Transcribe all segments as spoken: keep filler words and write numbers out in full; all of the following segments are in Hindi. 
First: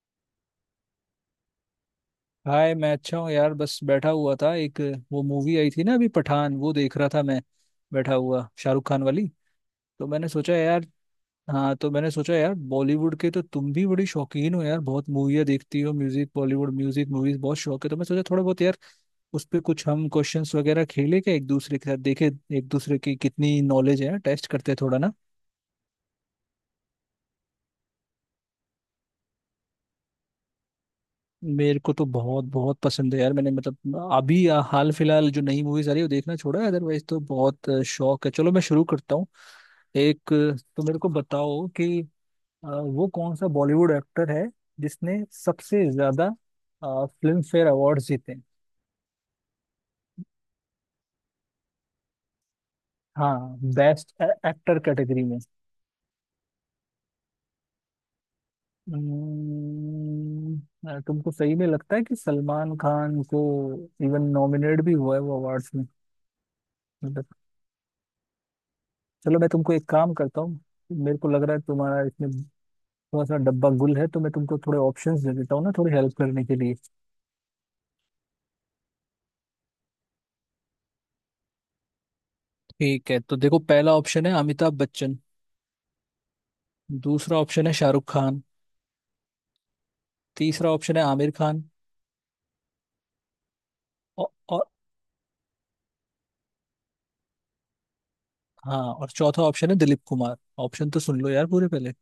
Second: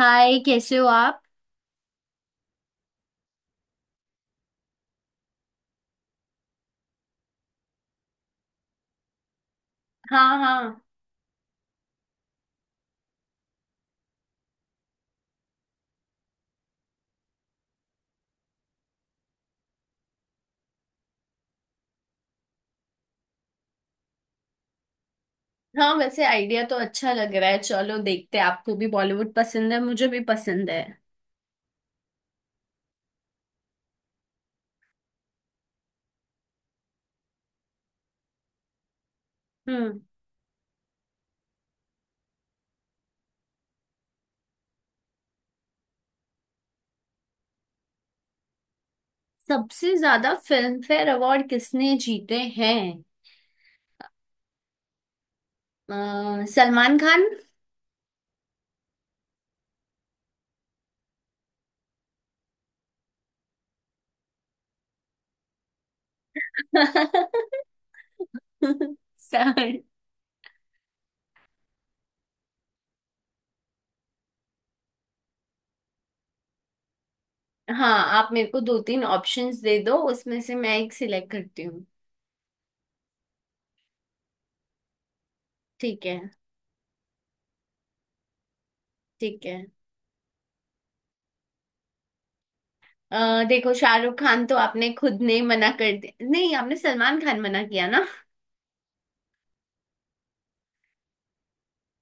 हाय, कैसे हो आप। हाय, मैं अच्छा हूँ यार। बस बैठा हुआ था, एक वो मूवी आई थी ना, अभी पठान, वो देख रहा था मैं बैठा हुआ, शाहरुख खान वाली। तो मैंने हाँ, सोचा हाँ। यार, हाँ तो मैंने सोचा यार, बॉलीवुड के तो तुम भी बड़ी शौकीन हो यार, बहुत मूवियाँ देखती हो, म्यूजिक, बॉलीवुड म्यूजिक, मूवीज बहुत शौक है, तो मैं सोचा थोड़ा बहुत यार उस पर कुछ हम क्वेश्चंस वगैरह खेले क्या एक दूसरे के साथ, देखे एक दूसरे की कितनी नॉलेज है, टेस्ट करते थोड़ा ना। हाँ, वैसे आइडिया तो अच्छा लग रहा है। चलो देखते हैं। आपको भी बॉलीवुड पसंद है, मुझे भी पसंद है। मेरे को तो बहुत बहुत पसंद है यार। मैंने मतलब अभी आ, हाल फिलहाल जो नई मूवीज आ रही है वो देखना छोड़ा है, अदरवाइज तो बहुत आ, शौक है। चलो मैं शुरू करता हूँ हम्म। एक आ, तो मेरे को बताओ कि आ, वो कौन सा बॉलीवुड एक्टर है जिसने सबसे ज्यादा फिल्म फेयर अवार्ड जीते हैं? सबसे ज्यादा फिल्म फेयर अवार्ड किसने जीते हैं। हाँ, बेस्ट एक्टर कैटेगरी में। अ, सलमान खान। हम्म, आ, तुमको सही में लगता है कि सलमान खान को इवन नॉमिनेट भी हुआ है वो अवार्ड्स में? मतलब। चलो मैं तुमको सर। एक काम करता हूँ। मेरे को लग रहा है तुम्हारा इसमें थोड़ा सा डब्बा गुल है, तो मैं तुमको थोड़े ऑप्शंस दे देता हूँ ना, थोड़ी हेल्प करने के लिए। हाँ। आप मेरे को दो तीन ऑप्शंस दे दो, उसमें से मैं एक सिलेक्ट करती हूँ। ठीक है, तो देखो पहला ऑप्शन है अमिताभ बच्चन। ठीक है। दूसरा ऑप्शन है शाहरुख खान। ठीक है। तीसरा ऑप्शन है आमिर खान। अ, देखो, शाहरुख औ, खान तो और आपने खुद ने मना कर दिया। नहीं, आपने सलमान खान मना किया। हाँ, और चौथा ऑप्शन है दिलीप कुमार। ऑप्शन तो सुन लो यार पूरे पहले।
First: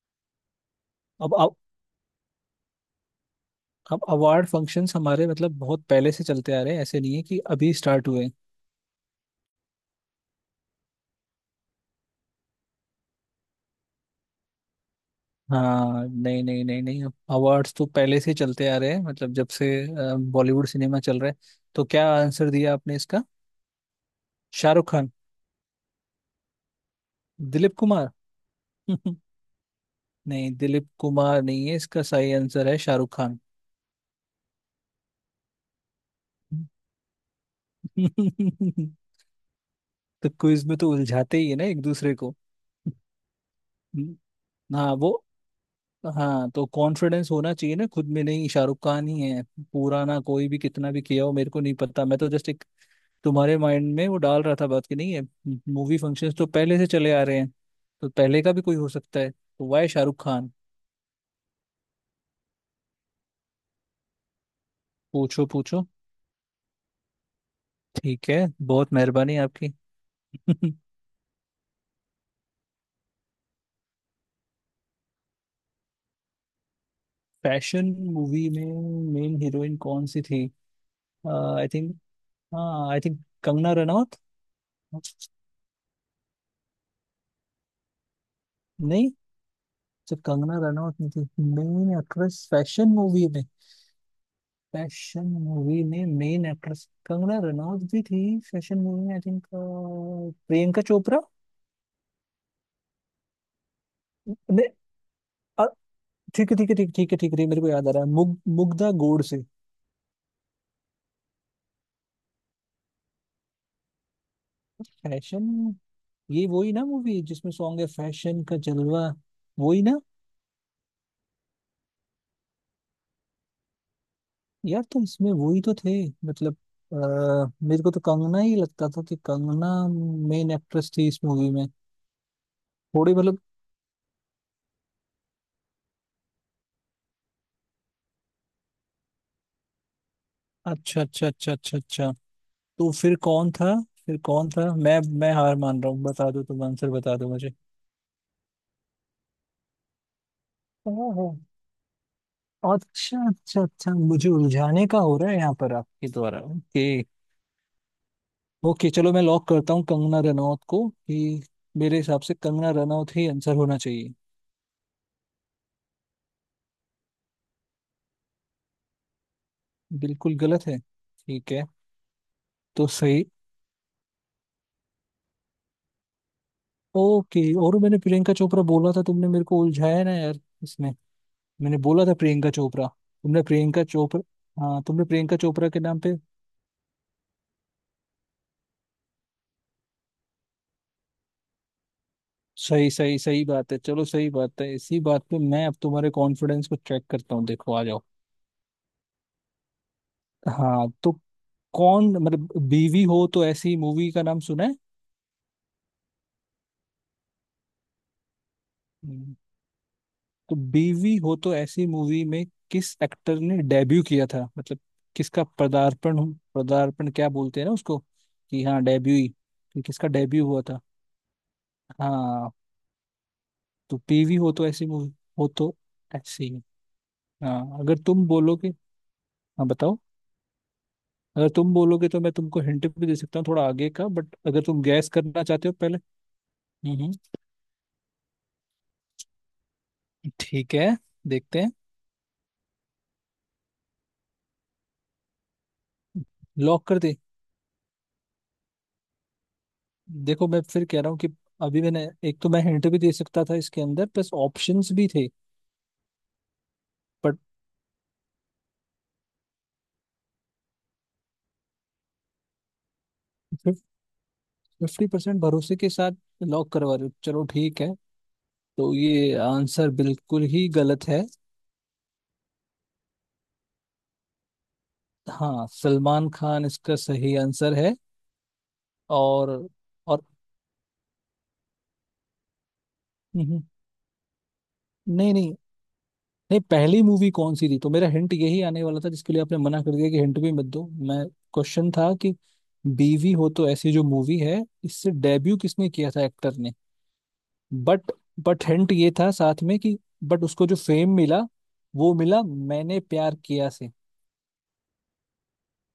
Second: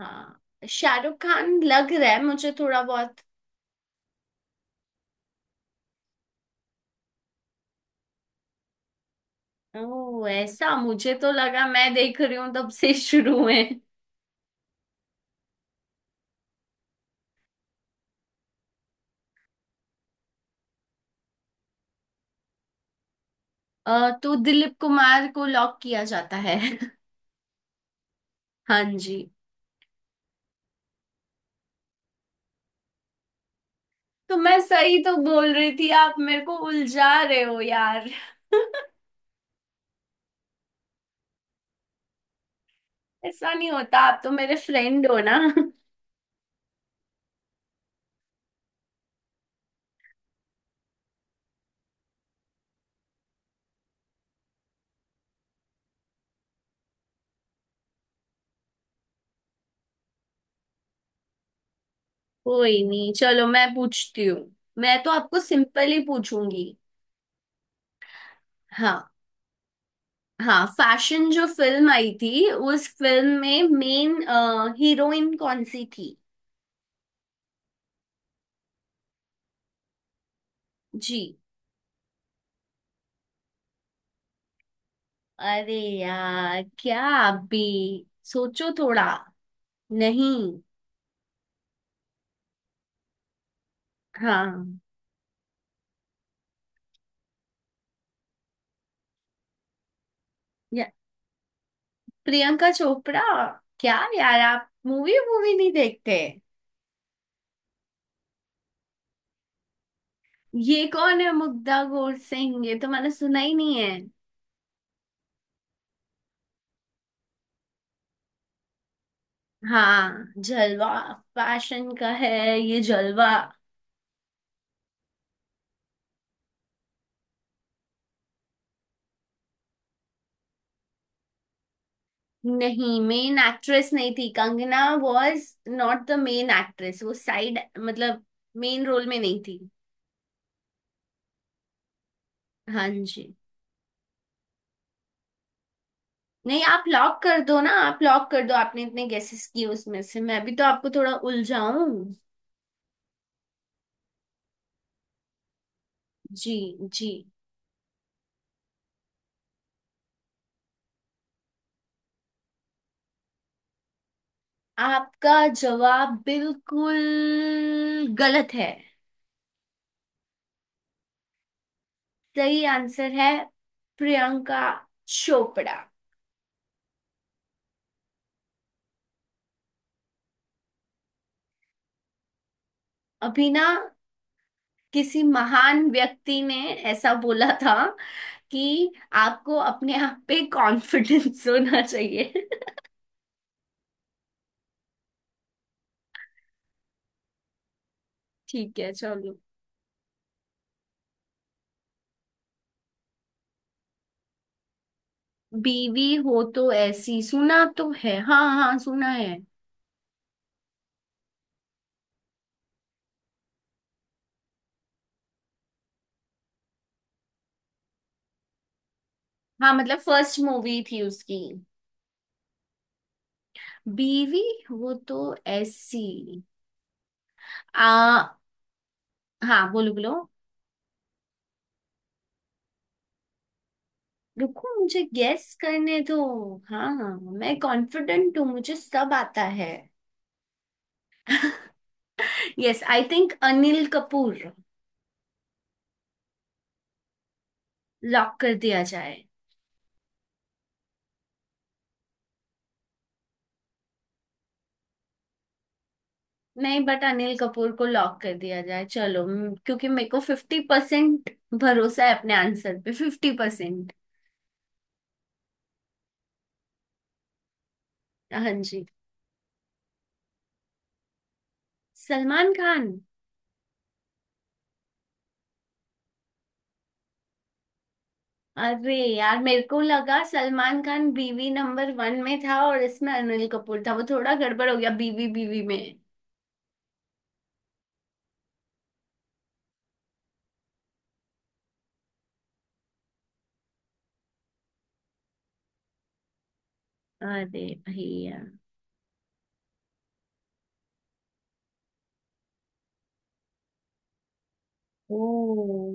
हाँ, शाहरुख अब अब खान लग रहा है मुझे थोड़ा बहुत। अवार्ड फंक्शंस हमारे मतलब बहुत पहले से चलते आ रहे हैं, ऐसे नहीं है कि अभी स्टार्ट हुए हैं। ओ, ऐसा। मुझे तो लगा मैं देख रही हूँ तब से शुरू में। हाँ नहीं नहीं नहीं नहीं, अवार्ड्स तो पहले से चलते आ रहे हैं, मतलब जब से अ, बॉलीवुड सिनेमा चल रहा है। तो क्या आंसर दिया आपने इसका? अ, तो दिलीप शाहरुख खान, कुमार को लॉक किया जाता है। दिलीप कुमार? हाँ जी। नहीं, दिलीप कुमार नहीं है, इसका सही आंसर है शाहरुख खान। तो मैं सही तो बोल रही थी, आप मेरे को उलझा रहे हो यार। तो क्विज में तो उलझाते ही है ना एक दूसरे को। ऐसा नहीं होता, हम्म, आप तो मेरे हाँ फ्रेंड वो, हो ना। हाँ तो कॉन्फिडेंस होना चाहिए ना खुद में। नहीं, शाहरुख खान ही है। पुराना कोई भी कितना भी किया हो मेरे को नहीं पता, मैं तो जस्ट एक तुम्हारे माइंड में वो डाल रहा था बात, कि नहीं है, मूवी फंक्शंस तो पहले से चले आ रहे हैं, तो पहले का भी कोई हो सकता है, तो वाई शाहरुख खान। कोई नहीं, चलो मैं पूछती हूँ। मैं तो आपको पूछो पूछो, सिंपल ही पूछूंगी। ठीक है। बहुत हाँ। मेहरबानी आपकी। हाँ, फैशन जो फिल्म आई थी, उस फिल्म में मेन हीरोइन कौन सी थी। फैशन मूवी में मेन हीरोइन कौन सी थी? जी। आई थिंक, हाँ आई थिंक कंगना रनौत। अरे यार, क्या आप भी सोचो थोड़ा। नहीं? तो नहीं। कंगना रनौत नहीं थी मेन एक्ट्रेस फैशन मूवी में? हाँ। फैशन मूवी में मेन एक्ट्रेस कंगना रनौत भी थी, फैशन मूवी में आई थिंक प्रियंका या, चोपड़ा? प्रियंका चोपड़ा। क्या यार, आप नहीं, मूवी मूवी नहीं देखते। ठीक है, ठीक है, ठीक ठीक है, ठीक है, मेरे को याद आ रहा है, मुग मुग्धा गोड से। ये कौन है मुग्धा गोर सिंह, ये तो मैंने सुना ही नहीं है। फैशन, ये वही ना मूवी जिसमें सॉन्ग है फैशन का जलवा, वही ना? हाँ, जलवा। फैशन का है ये जलवा। यार तो इसमें वही तो थे, मतलब, आ, मेरे को तो कंगना ही लगता था कि कंगना मेन एक्ट्रेस थी इस मूवी में, नहीं, थोड़ी मेन मतलब। एक्ट्रेस नहीं थी Kangana. Was not the main actress. वो साइड मतलब मेन रोल में नहीं थी। अच्छा अच्छा अच्छा अच्छा अच्छा। हाँ तो फिर जी। कौन था? फिर कौन था? मैं मैं हार मान रहा हूँ, बता दो नहीं, तुम आप आंसर, बता लॉक दो कर मुझे। दो ना। आप लॉक कर दो। आपने इतने गेसेस किए, उसमें से मैं भी तो आपको थोड़ा ओहो, उलझाऊं। अच्छा अच्छा अच्छा, मुझे उलझाने का हो रहा है यहाँ पर आपके द्वारा? जी। ओके। जी। ओके चलो मैं लॉक करता हूँ कंगना रनौत को, कि मेरे हिसाब से कंगना रनौत ही आंसर होना चाहिए। आपका जवाब बिल्कुल गलत है। बिल्कुल गलत है? ठीक है। सही तो आंसर सही? है प्रियंका चोपड़ा। ओके। और मैंने प्रियंका चोपड़ा बोला था, तुमने मेरे को उलझाया ना यार इसमें, मैंने बोला था प्रियंका चोपड़ा, तुमने अभी ना प्रियंका चोपड़ा, हाँ तुमने किसी प्रियंका चोपड़ा के महान नाम पे। व्यक्ति ने ऐसा बोला था कि आपको अपने आप पे कॉन्फिडेंस होना चाहिए। सही सही सही बात है, चलो सही बात है, इसी बात पे मैं अब तुम्हारे कॉन्फिडेंस को चेक करता हूँ, देखो आ जाओ। ठीक है, चलो। हाँ, तो कौन मतलब, बीवी हो तो ऐसी मूवी का नाम सुना बीवी हो तो ऐसी सुना तो है, हाँ हाँ, सुना है। है? तो बीवी हो तो ऐसी मूवी में किस एक्टर ने डेब्यू किया था, मतलब किसका पदार्पण हो, पदार्पण क्या बोलते हैं ना उसको, कि हाँ डेब्यू ही, हाँ, कि मतलब किसका फर्स्ट डेब्यू हुआ था? मूवी थी उसकी। हाँ तो बीवी बीवी हो तो ऐसी वो मूवी, तो हो तो ऐसी। ऐसी, हाँ अगर तुम आ। बोलोगे, हाँ, हाँ बोलो बताओ, बोलो। अगर तुम बोलोगे तो मैं तुमको हिंट भी दे सकता हूँ थोड़ा आगे का, बट अगर रुको, तुम मुझे गैस करना गेस चाहते हो पहले। करने दो। हाँ हम्म हाँ, हम्म, मैं कॉन्फिडेंट हूँ, मुझे सब आता है। ठीक है, देखते हैं। Yes, I think Anil Kapoor. Lock कर दे? लॉक कर दिया जाए। देखो मैं फिर कह रहा हूँ कि अभी मैंने एक, तो मैं हिंट भी दे सकता था इसके अंदर प्लस ऑप्शंस भी थे, नहीं, बट अनिल बट कपूर को लॉक कर दिया जाए। चलो म- क्योंकि मेरे को फिफ्टी परसेंट भरोसा है अपने आंसर पे, फिफ्टी परसेंट। फिफ्टी परसेंट भरोसे के साथ लॉक करवा रहे हो, चलो ठीक है। हाँ जी। तो ये आंसर बिल्कुल ही गलत है। सलमान खान। हाँ, सलमान खान इसका सही आंसर है। अरे यार, और मेरे को लगा और सलमान खान बीवी नंबर वन में था और इसमें अनिल हम्म, कपूर था। वो थोड़ा गड़बड़ हो गया बीवी नहीं नहीं, बीवी में। नहीं पहली मूवी कौन सी थी, तो मेरा हिंट यही आने वाला था जिसके लिए आपने मना कर दिया कि हिंट भी मत दो, मैं क्वेश्चन था कि बीवी हो तो ऐसी जो मूवी है इससे डेब्यू किसने किया था एक्टर ने, अरे बट भैया। बट हिंट ये था साथ में कि, बट उसको जो फेम मिला वो मिला मैंने प्यार किया से। ओ।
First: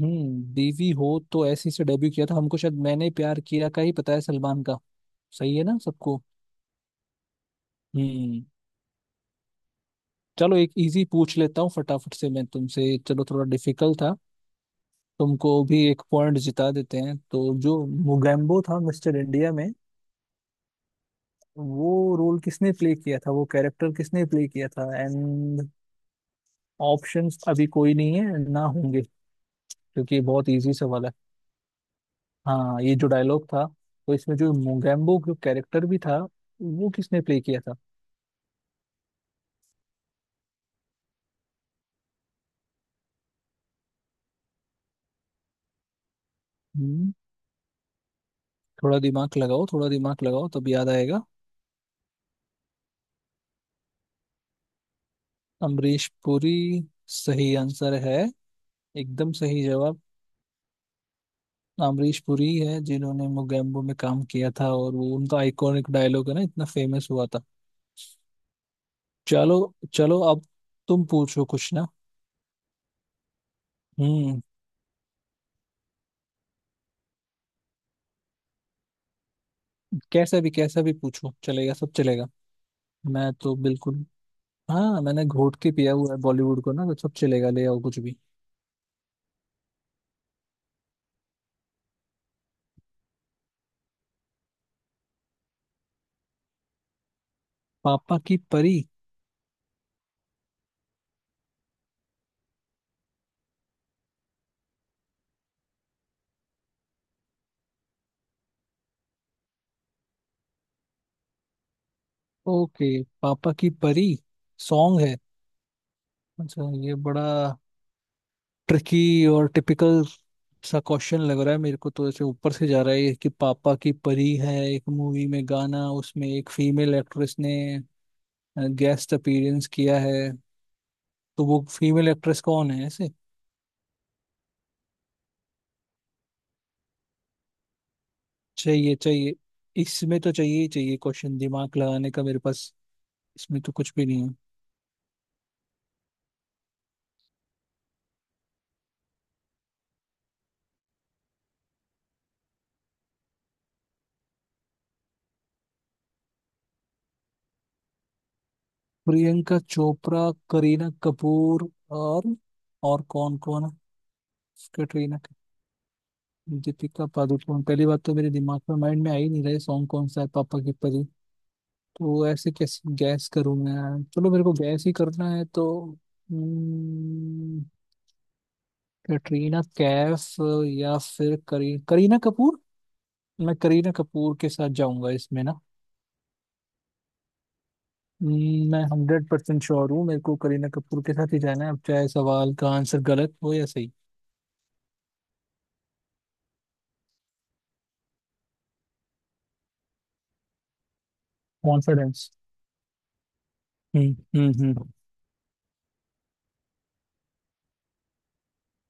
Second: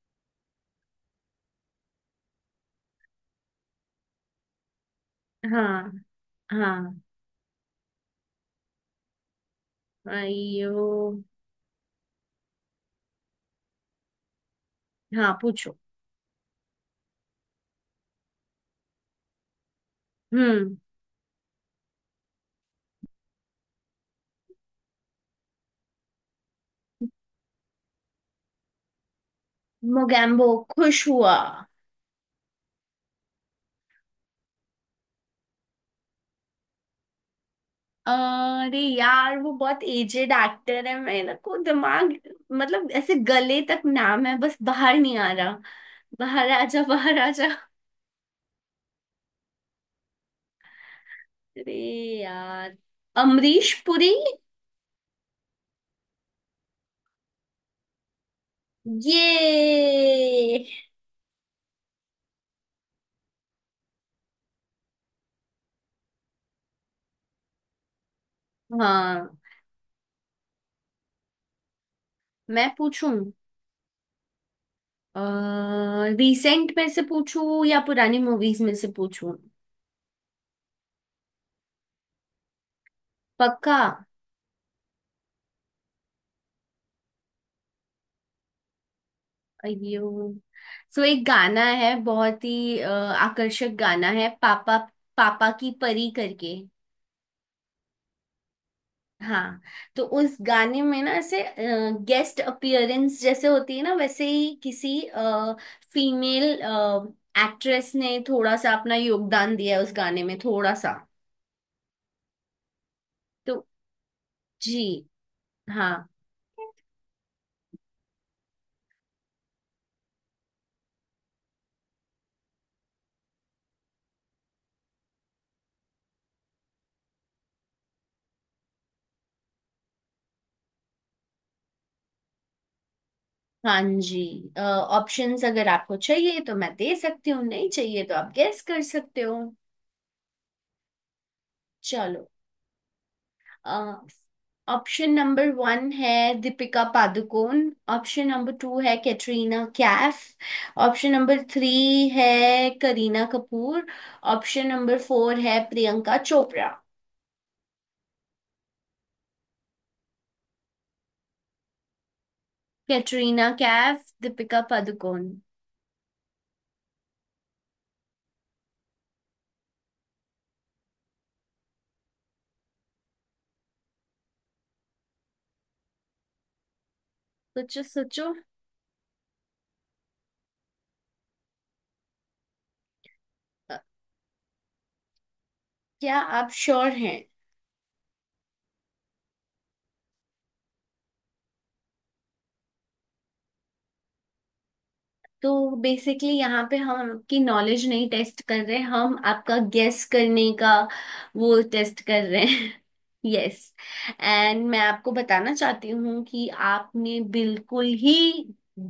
हम्म बीवी हो तो ऐसी से डेब्यू किया था, हमको शायद मैंने प्यार किया का ही पता है सलमान का। सही है ना हाँ। सबको? हाँ। हम्म। चलो एक अयो। इजी पूछ लेता हूँ फटाफट से मैं तुमसे, चलो थोड़ा डिफिकल्ट था, हाँ, तुमको पूछो। भी एक पॉइंट जिता देते हैं। तो जो मुगैम्बो था मिस्टर इंडिया में, हम्म। वो रोल किसने प्ले किया था, वो कैरेक्टर किसने प्ले किया था? एंड ऑप्शंस अभी कोई नहीं है ना होंगे, क्योंकि ये मोगैम्बो बहुत इजी सवाल खुश है। हुआ। हाँ, ये जो डायलॉग था, तो इसमें जो मोगेम्बो जो कैरेक्टर भी था, वो किसने प्ले किया था? अरे यार, वो बहुत एजेड एक्टर है, मेरे को दिमाग, मतलब ऐसे गले तक नाम है, बस बाहर नहीं आ रहा। बाहर आ जा, हम्म बाहर आ जा। थोड़ा दिमाग लगाओ, थोड़ा दिमाग लगाओ, तब याद आएगा। अरे यार, अमरीश पुरी। अमरीश पुरी, सही आंसर है, एकदम सही जवाब। ये। अमरीश पुरी है जिन्होंने मोगेम्बो में काम किया था, और वो उनका आइकॉनिक डायलॉग है ना, इतना फेमस हुआ था। हाँ। चलो, चलो अब तुम पूछो कुछ ना। मैं पूछूं। हम्म। रिसेंट में से पूछूं या पुरानी मूवीज में से पूछूं। कैसा भी कैसा भी पूछो, चलेगा, सब चलेगा, मैं तो पक्का। बिल्कुल, हाँ मैंने घोट के पिया हुआ है बॉलीवुड को ना, तो सब चलेगा, ले आओ कुछ भी। अयो। सो एक गाना है, बहुत ही अ, आकर्षक गाना है। पापा पापा की परी करके। पापा की परी? हाँ। तो उस गाने में ना, ऐसे गेस्ट अपीयरेंस जैसे होती है ना, वैसे ही किसी फीमेल एक्ट्रेस ने थोड़ा सा अपना योगदान दिया है उस गाने में, थोड़ा सा। ओके, पापा तो की परी जी। सॉन्ग है? हाँ। अच्छा, ये बड़ा ट्रिकी और टिपिकल सा क्वेश्चन लग रहा है, मेरे को तो ऐसे ऊपर से जा रहा है ये, कि पापा की परी है एक मूवी में गाना, उसमें एक फीमेल एक्ट्रेस ने गेस्ट अपीयरेंस किया है, तो वो फीमेल एक्ट्रेस कौन है ऐसे? हाँ जी। ऑप्शंस अगर आपको चाहिए तो मैं दे सकती हूँ, नहीं चाहिए तो आप गेस कर चाहिए सकते हो। चाहिए, इसमें तो चाहिए ही चाहिए क्वेश्चन, दिमाग लगाने का चलो। मेरे पास इसमें तो कुछ भी नहीं है। ऑप्शन नंबर वन है Deepika Padukone. Option number two है Katrina Kaif. Option number three है Kareena Kapoor. Option number four है प्रियंका चोपड़ा। प्रियंका चोपड़ा, करीना कपूर, और और कौन कैटरीना कौन है? कैफ, दीपिका कैटरीना पादुकोण। कैफ, दीपिका पादुकोण, पहली बात तो मेरे दिमाग में, माइंड में आ ही नहीं रहे सॉन्ग कौन सा है पापा की परी, तो ऐसे कैसे गैस करूं मैं? चलो मेरे को गैस ही करना है तो, हम्म, सोचो सोचो। कैटरीना कैफ या फिर करी करीना कपूर, मैं अ, करीना कपूर के साथ जाऊंगा इसमें ना। क्या आप श्योर हैं। हम्म, मैं हंड्रेड परसेंट श्योर हूँ, मेरे को करीना कपूर के साथ ही जाना है, अब चाहे सवाल का आंसर गलत हो या सही। तो बेसिकली यहाँ पे हम आपकी नॉलेज नहीं टेस्ट कर रहे, हम आपका गेस करने का वो टेस्ट कर कॉन्फिडेंस। रहे हैं। यस। हम्म, हम्म, एंड मैं हम्म। आपको बताना चाहती हूँ कि आपने बिल्कुल ही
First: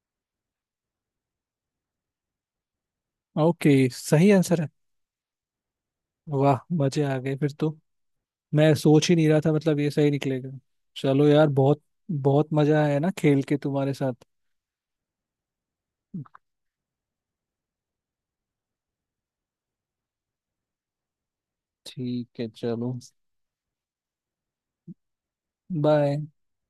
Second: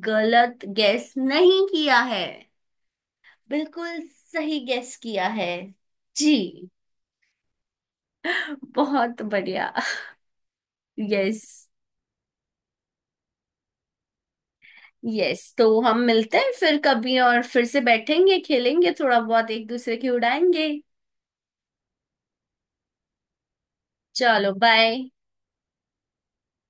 गलत गेस नहीं किया है। ओके, बिल्कुल सही सही आंसर है? गेस किया है जी। वाह मजे आ गए फिर तो, मैं सोच ही बहुत नहीं रहा था बढ़िया। मतलब ये सही निकलेगा। चलो यार, यस। बहुत बहुत मजा आया ना खेल के तुम्हारे साथ। यस, तो हम मिलते हैं फिर कभी और फिर से बैठेंगे, खेलेंगे थोड़ा बहुत, एक दूसरे की उड़ाएंगे। ठीक है, चलो चलो बाय। बाय।